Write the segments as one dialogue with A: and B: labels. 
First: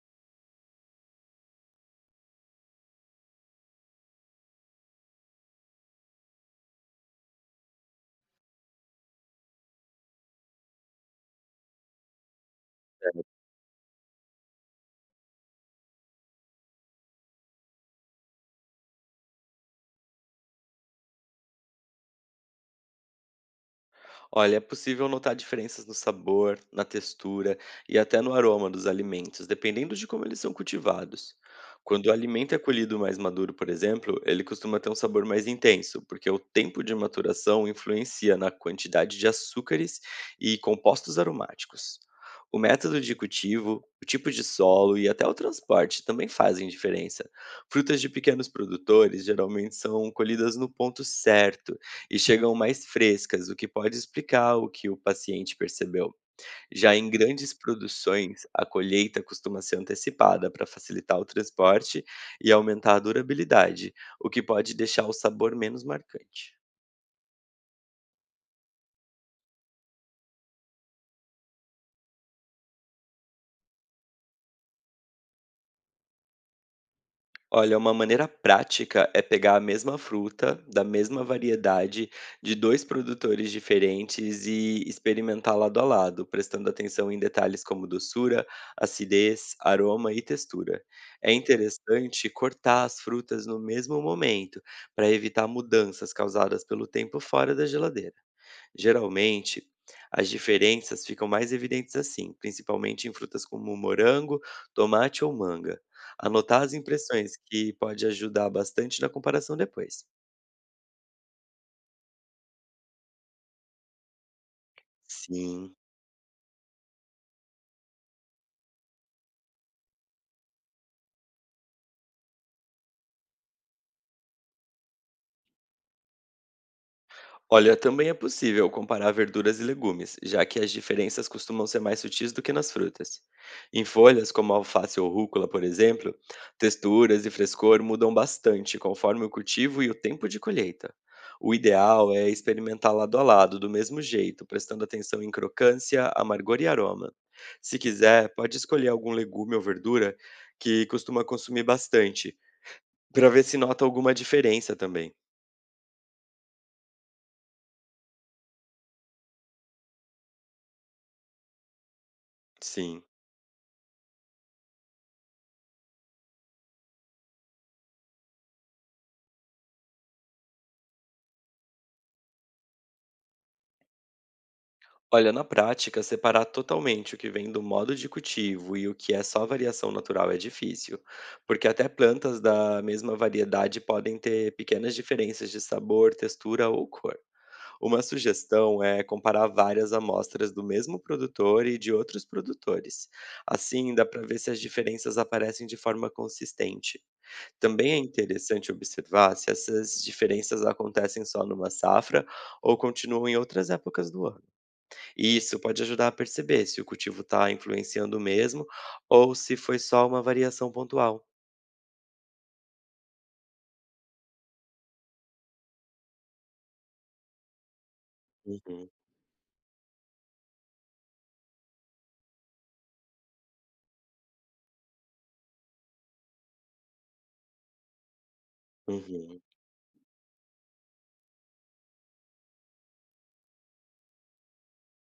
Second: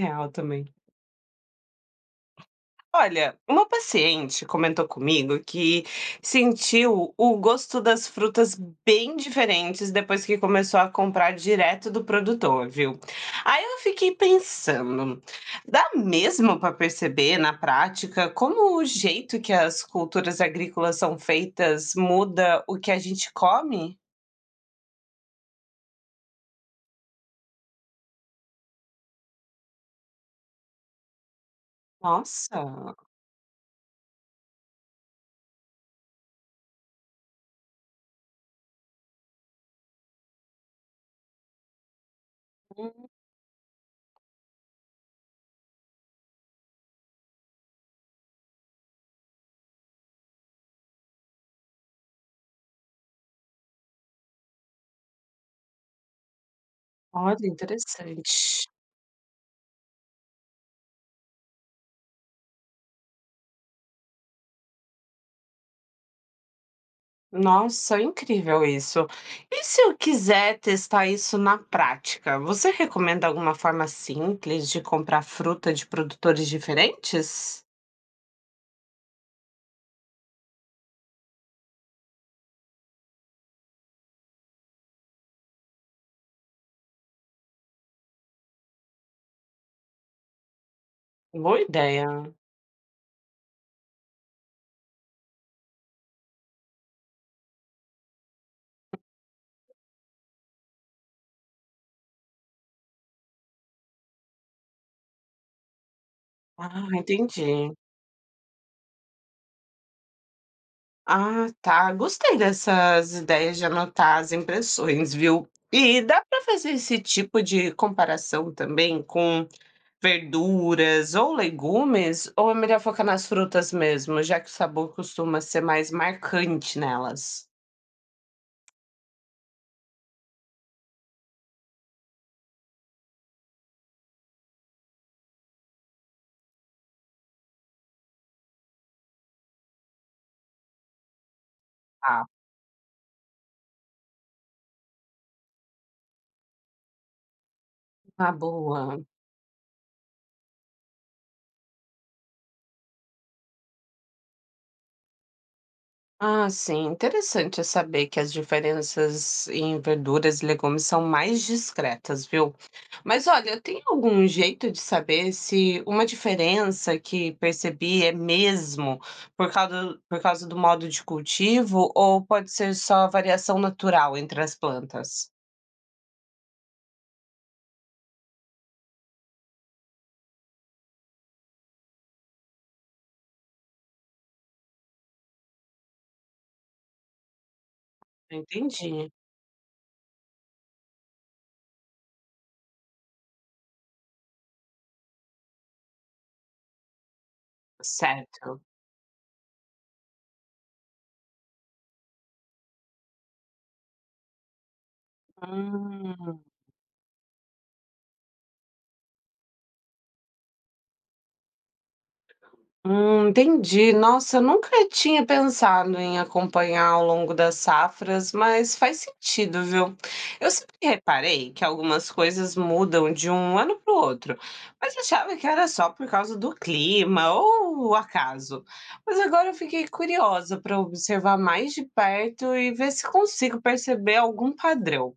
A: Real também. Olha, uma paciente comentou comigo que sentiu o gosto das frutas bem diferentes depois que começou a comprar direto do produtor, viu? Aí eu fiquei pensando, dá mesmo para perceber na prática como o jeito que as culturas agrícolas são feitas muda o que a gente come?
B: Olha, é possível notar diferenças no sabor, na textura e até no aroma dos alimentos, dependendo de como eles são cultivados. Quando o alimento é
A: Nossa,
B: colhido mais maduro, por exemplo, ele costuma ter um sabor mais intenso, porque o tempo de maturação influencia na quantidade de açúcares e compostos aromáticos. O método
A: hum,
B: de cultivo, o tipo de solo e até o transporte também fazem diferença. Frutas de pequenos produtores geralmente são colhidas no ponto certo e chegam mais frescas, o que pode explicar o que o paciente percebeu. Já em
A: olha,
B: grandes
A: interessante.
B: produções, a colheita costuma ser antecipada para facilitar o transporte e aumentar a durabilidade, o que pode deixar o sabor menos marcante.
A: Nossa, incrível isso. E se eu quiser testar isso na prática, você recomenda alguma forma simples de comprar fruta de produtores diferentes?
B: Olha, uma maneira prática é pegar a mesma fruta, da mesma variedade, de dois produtores diferentes e experimentar lado a lado, prestando atenção em detalhes como doçura, acidez, aroma e textura. É
A: Boa ideia.
B: interessante cortar as frutas no mesmo momento, para evitar mudanças causadas pelo tempo fora da geladeira. Geralmente, as diferenças ficam mais evidentes assim, principalmente em frutas como morango, tomate ou manga. Anotar as
A: Ah,
B: impressões,
A: entendi.
B: que pode ajudar bastante na comparação depois.
A: Ah, tá. Gostei dessas ideias de anotar as impressões, viu?
B: Sim.
A: E dá para fazer esse tipo de comparação também com verduras ou legumes? Ou é melhor focar nas frutas mesmo, já que o sabor costuma ser mais marcante nelas?
B: Olha, também é possível comparar verduras e legumes, já que as diferenças costumam ser mais sutis do que nas frutas. Em folhas, como alface ou rúcula, por exemplo, texturas e frescor mudam bastante conforme o cultivo e o tempo de colheita. O ideal
A: Ah.
B: é experimentar lado a lado, do mesmo jeito, prestando atenção em crocância, amargor e aroma. Se
A: Ah,
B: quiser, pode escolher
A: boa.
B: algum legume ou verdura que costuma consumir bastante, para ver se nota alguma diferença também.
A: Ah, sim, interessante é saber que as diferenças em verduras e legumes são mais discretas, viu?
B: Sim.
A: Mas olha, tem algum jeito de saber se uma diferença que percebi é mesmo por causa do modo de cultivo ou pode ser só variação natural entre as plantas?
B: Olha, na prática, separar totalmente o que vem do modo de cultivo e o que é só variação natural é difícil, porque até plantas da mesma variedade podem ter pequenas diferenças de sabor, textura ou cor. Uma sugestão é
A: Entendi.
B: comparar várias amostras do mesmo produtor e de outros produtores. Assim, dá para ver se as diferenças aparecem de forma consistente. Também é
A: Certo.
B: interessante observar se essas diferenças acontecem só numa safra ou continuam em outras épocas do ano. E isso pode ajudar a
A: Hum.
B: perceber se o cultivo está influenciando mesmo ou se foi só uma variação pontual.
A: Entendi. Nossa, eu nunca tinha pensado em acompanhar ao longo das safras, mas
B: Uhum,
A: faz sentido, viu? Eu sempre reparei que algumas coisas mudam de um ano para o outro, mas achava que era só por causa do clima ou o acaso. Mas
B: uhum,
A: agora eu fiquei curiosa para observar mais de perto e ver se consigo perceber algum padrão.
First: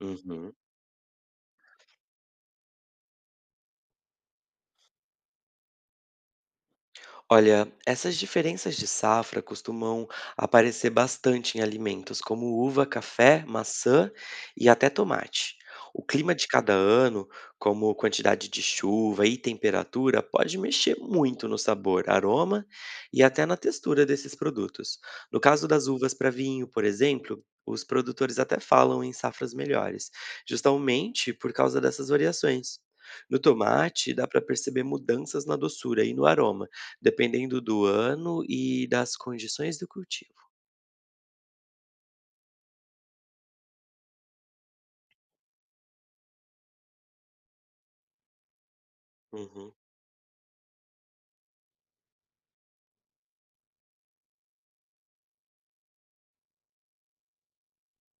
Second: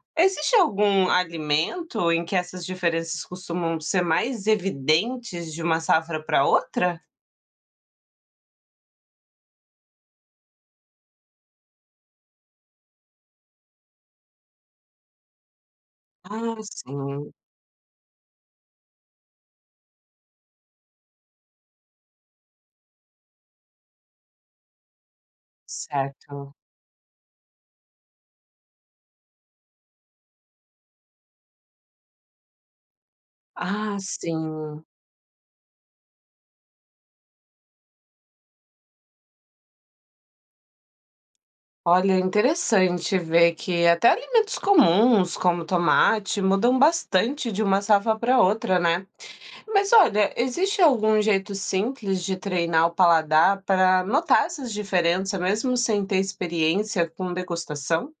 B: uhum.
A: Existe algum alimento em que essas diferenças costumam ser mais evidentes de uma safra para outra?
B: Olha, essas diferenças de safra costumam aparecer bastante em alimentos como uva, café, maçã e até tomate. O clima de
A: Ah,
B: cada ano,
A: sim,
B: como quantidade de chuva e temperatura, pode mexer muito no sabor, aroma e até na textura desses produtos. No caso das uvas para
A: certo.
B: vinho, por exemplo, os produtores até falam em safras melhores, justamente por causa dessas variações. No
A: Ah,
B: tomate, dá para
A: sim.
B: perceber mudanças na doçura e no aroma. Dependendo do ano e das condições do cultivo.
A: Olha, é interessante ver que até alimentos comuns, como tomate, mudam bastante de uma safra para outra, né?
B: Uhum.
A: Mas olha, existe algum jeito simples de treinar o paladar para notar essas diferenças, mesmo sem ter experiência com degustação?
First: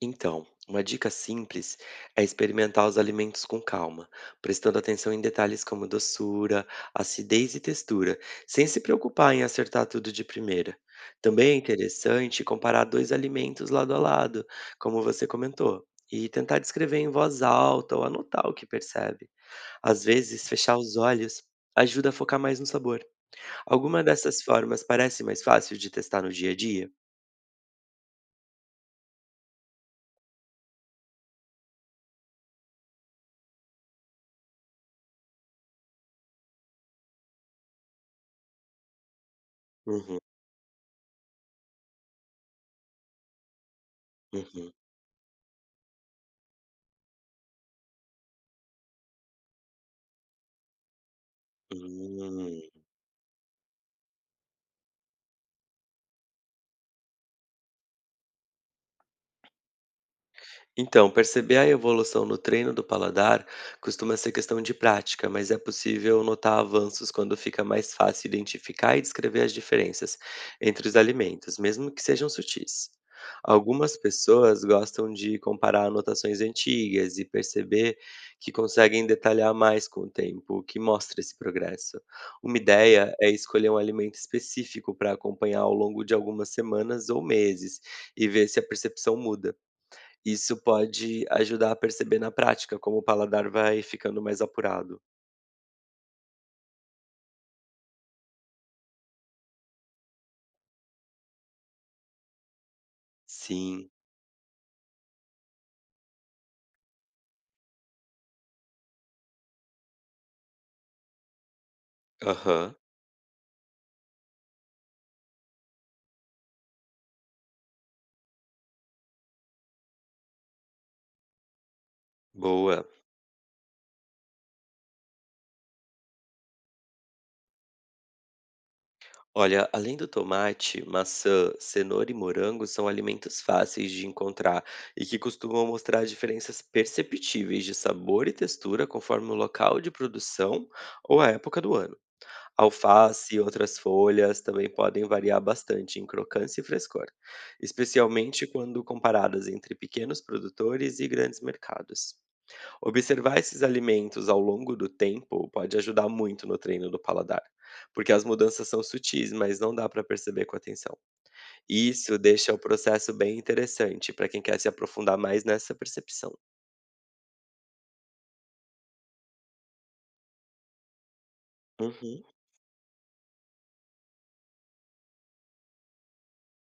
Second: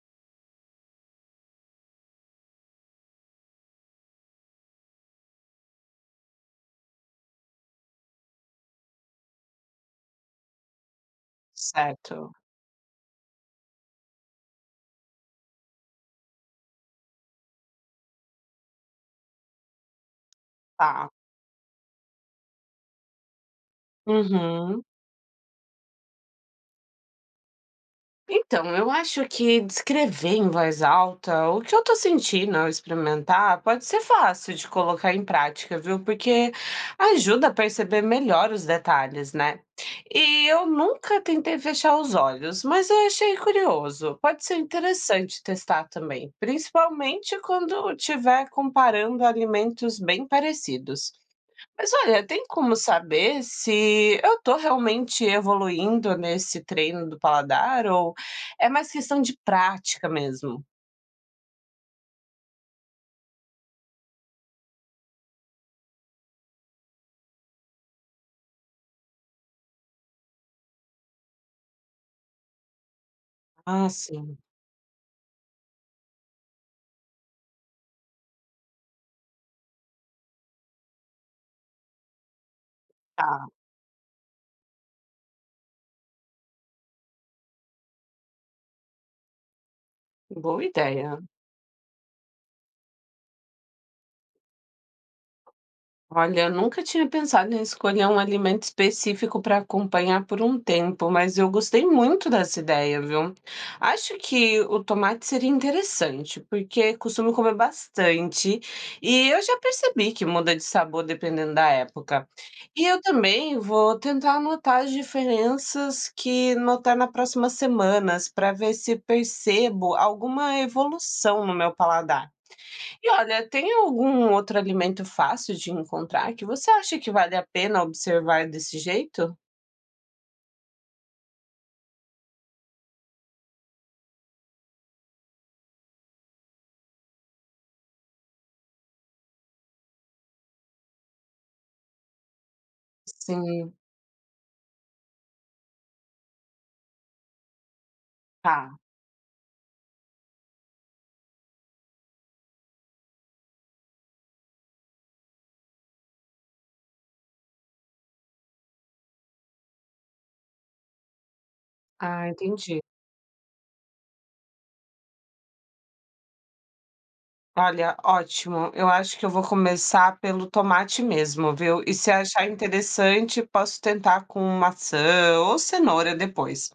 B: Então, uma dica simples é experimentar os alimentos com calma, prestando atenção em detalhes como doçura, acidez e textura, sem se preocupar em acertar tudo de primeira. Também é
A: Certo,
B: interessante comparar dois alimentos lado a lado, como você comentou, e tentar descrever em voz alta ou anotar o que percebe. Às vezes, fechar os
A: tá.
B: olhos ajuda a focar mais no sabor. Alguma dessas
A: Uhum.
B: formas parece mais fácil de testar no dia a dia?
A: Então, eu acho que descrever em voz alta o que eu tô sentindo ao experimentar pode ser fácil de colocar em prática, viu? Porque ajuda a perceber melhor os detalhes, né?
B: Uhum,
A: E eu nunca tentei fechar os olhos, mas eu achei curioso. Pode ser
B: uhum.
A: interessante testar também, principalmente quando estiver comparando alimentos bem parecidos. Mas olha, tem como
B: Hum.
A: saber se eu estou realmente evoluindo nesse treino do paladar ou é mais questão de prática mesmo?
B: Então, perceber a evolução no treino do paladar costuma ser questão de prática, mas é possível notar avanços quando fica mais fácil identificar e descrever as diferenças entre os alimentos, mesmo que sejam sutis.
A: Ah,
B: Algumas
A: sim,
B: pessoas gostam de comparar anotações antigas e perceber que conseguem detalhar mais com o tempo, o que mostra esse progresso. Uma ideia é
A: tá.
B: escolher um alimento específico para acompanhar ao longo de algumas semanas ou meses e ver se a percepção muda. Isso
A: Boa ideia.
B: pode ajudar a perceber na prática como o paladar vai ficando mais apurado.
A: Olha, eu nunca tinha pensado em escolher um alimento específico para acompanhar por um tempo, mas eu gostei muito dessa ideia, viu?
B: Sim.
A: Acho que o tomate seria interessante, porque costumo comer bastante e eu já percebi que muda de sabor dependendo da época.
B: Aham.
A: E eu também vou tentar anotar as diferenças que notar nas próximas semanas para ver se percebo alguma evolução no meu paladar.
B: Boa.
A: E olha, tem algum outro alimento fácil de encontrar que você acha que vale a pena observar desse jeito?
B: Olha, além do tomate, maçã, cenoura e morango são alimentos fáceis de encontrar e que costumam mostrar diferenças perceptíveis de sabor e textura conforme o local de produção ou a época do ano. Alface e
A: Sim,
B: outras folhas também podem variar bastante em crocância e frescor, especialmente
A: tá.
B: quando comparadas entre pequenos produtores e grandes mercados. Observar esses alimentos ao longo do tempo pode ajudar muito no treino do paladar, porque as mudanças são sutis, mas não dá para perceber com atenção. E isso
A: Ah,
B: deixa o
A: entendi.
B: processo bem interessante para quem quer se aprofundar mais nessa percepção.
A: Olha, ótimo. Eu acho que eu vou começar pelo tomate mesmo, viu? E se
B: Uhum.
A: achar interessante, posso tentar com maçã ou cenoura depois.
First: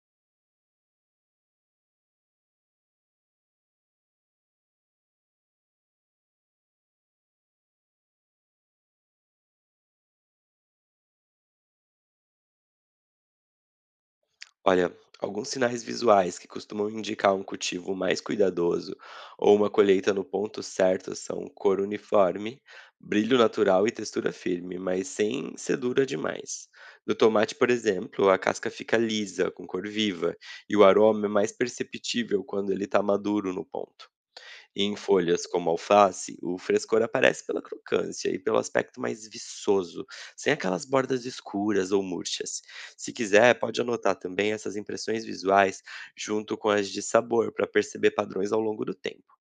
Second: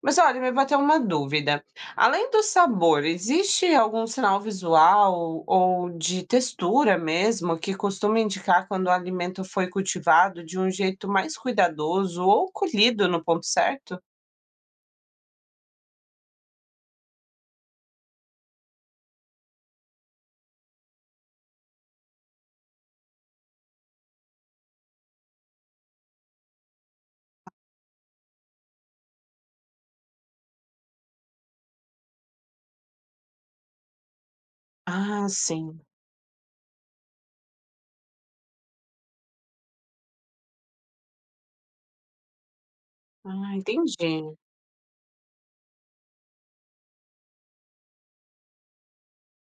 A: Mas olha, me bateu uma dúvida. Além do sabor, existe algum sinal visual ou de textura mesmo que costuma indicar quando o alimento foi cultivado de um jeito mais cuidadoso ou colhido no ponto certo?
B: Olha, alguns sinais visuais que costumam indicar um cultivo mais cuidadoso ou uma colheita no ponto certo são cor uniforme, brilho natural e textura firme, mas sem ser dura demais. No tomate, por exemplo, a casca fica lisa, com cor viva, e o aroma é mais perceptível quando ele está maduro no ponto. E em
A: Ah,
B: folhas como
A: sim.
B: alface, o frescor aparece pela crocância e pelo aspecto mais viçoso, sem aquelas bordas escuras ou murchas. Se
A: Ah,
B: quiser, pode
A: entendi.
B: anotar também essas impressões visuais junto com as de sabor para perceber padrões ao longo do tempo.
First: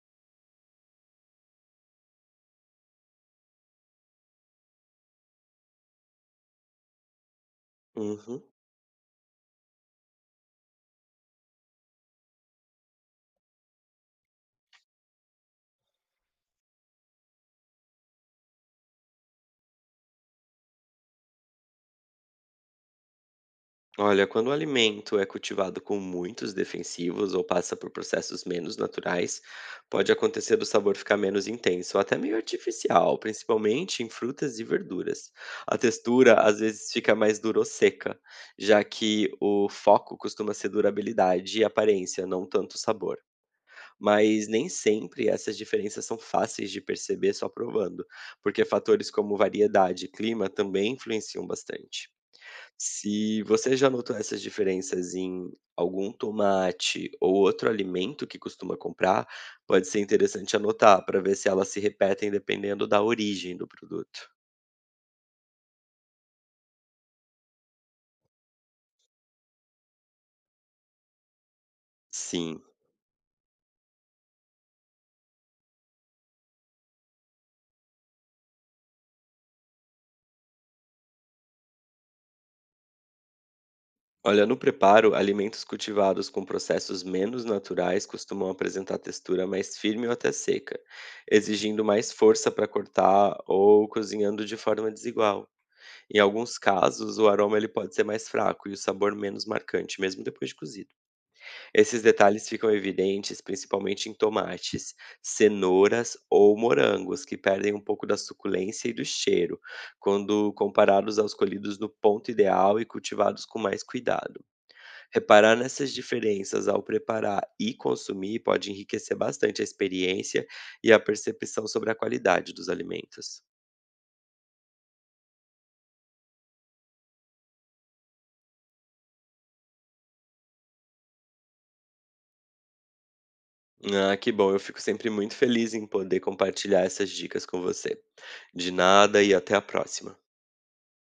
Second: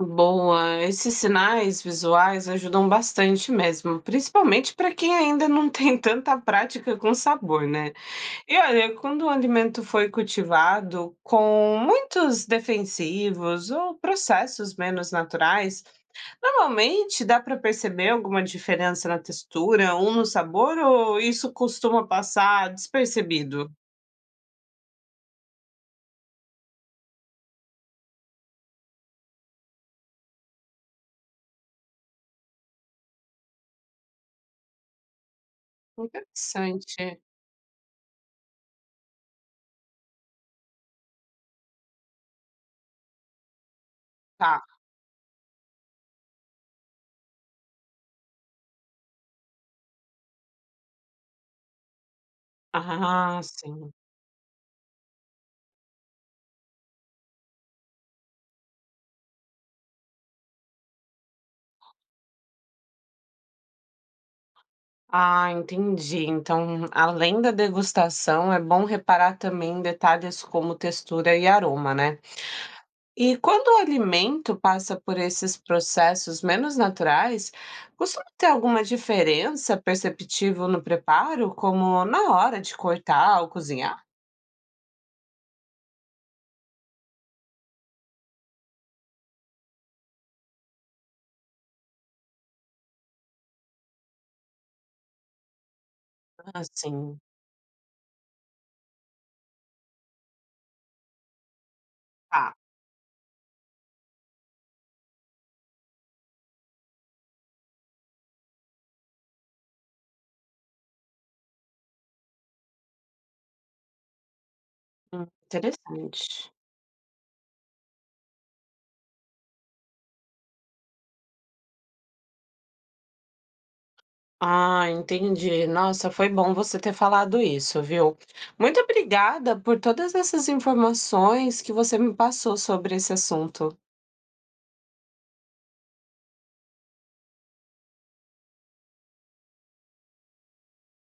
A: Boa. Esses sinais visuais ajudam bastante mesmo, principalmente para quem ainda não tem tanta prática com sabor, né?
B: Uhum.
A: E olha, quando o alimento foi cultivado com muitos defensivos ou processos menos naturais, normalmente dá para perceber alguma diferença na textura ou no sabor, ou isso costuma passar despercebido?
B: Olha, quando o alimento é cultivado com muitos defensivos ou passa por processos menos naturais, pode acontecer do sabor ficar menos intenso, ou até meio artificial, principalmente em frutas e verduras. A textura às vezes fica
A: Interessante.
B: mais dura ou seca, já que o foco costuma ser durabilidade e aparência, não tanto sabor. Mas
A: Tá.
B: nem sempre essas diferenças são fáceis de perceber só provando, porque fatores como variedade e clima também influenciam bastante.
A: Ah,
B: Se você já
A: sim.
B: notou essas diferenças em algum tomate ou outro alimento que costuma comprar, pode ser interessante anotar para ver se elas se repetem dependendo da origem do produto.
A: Ah, entendi. Então, além da degustação, é bom reparar também em detalhes como textura e aroma, né?
B: Sim.
A: E quando o alimento passa por esses processos menos naturais, costuma ter alguma diferença perceptível no preparo, como na hora de cortar ou cozinhar?
B: Olha, no preparo, alimentos cultivados com processos menos naturais costumam apresentar textura mais firme ou até seca, exigindo mais força para cortar ou cozinhando de forma desigual. Em alguns
A: Assim,
B: casos, o aroma ele pode ser mais fraco e o sabor menos marcante, mesmo depois de cozido. Esses detalhes
A: tá.
B: ficam evidentes principalmente em tomates, cenouras ou morangos, que perdem um pouco da suculência e do cheiro, quando comparados aos colhidos no ponto ideal e cultivados com mais cuidado. Reparar nessas
A: Interessante.
B: diferenças ao preparar e consumir pode enriquecer bastante a experiência e a percepção sobre a qualidade dos alimentos.
A: Ah, entendi. Nossa, foi bom você ter falado isso, viu? Muito obrigada por todas essas informações que você me passou sobre esse assunto.
B: Ah, que bom, eu fico sempre muito feliz em poder compartilhar essas dicas com você. De nada e até a próxima.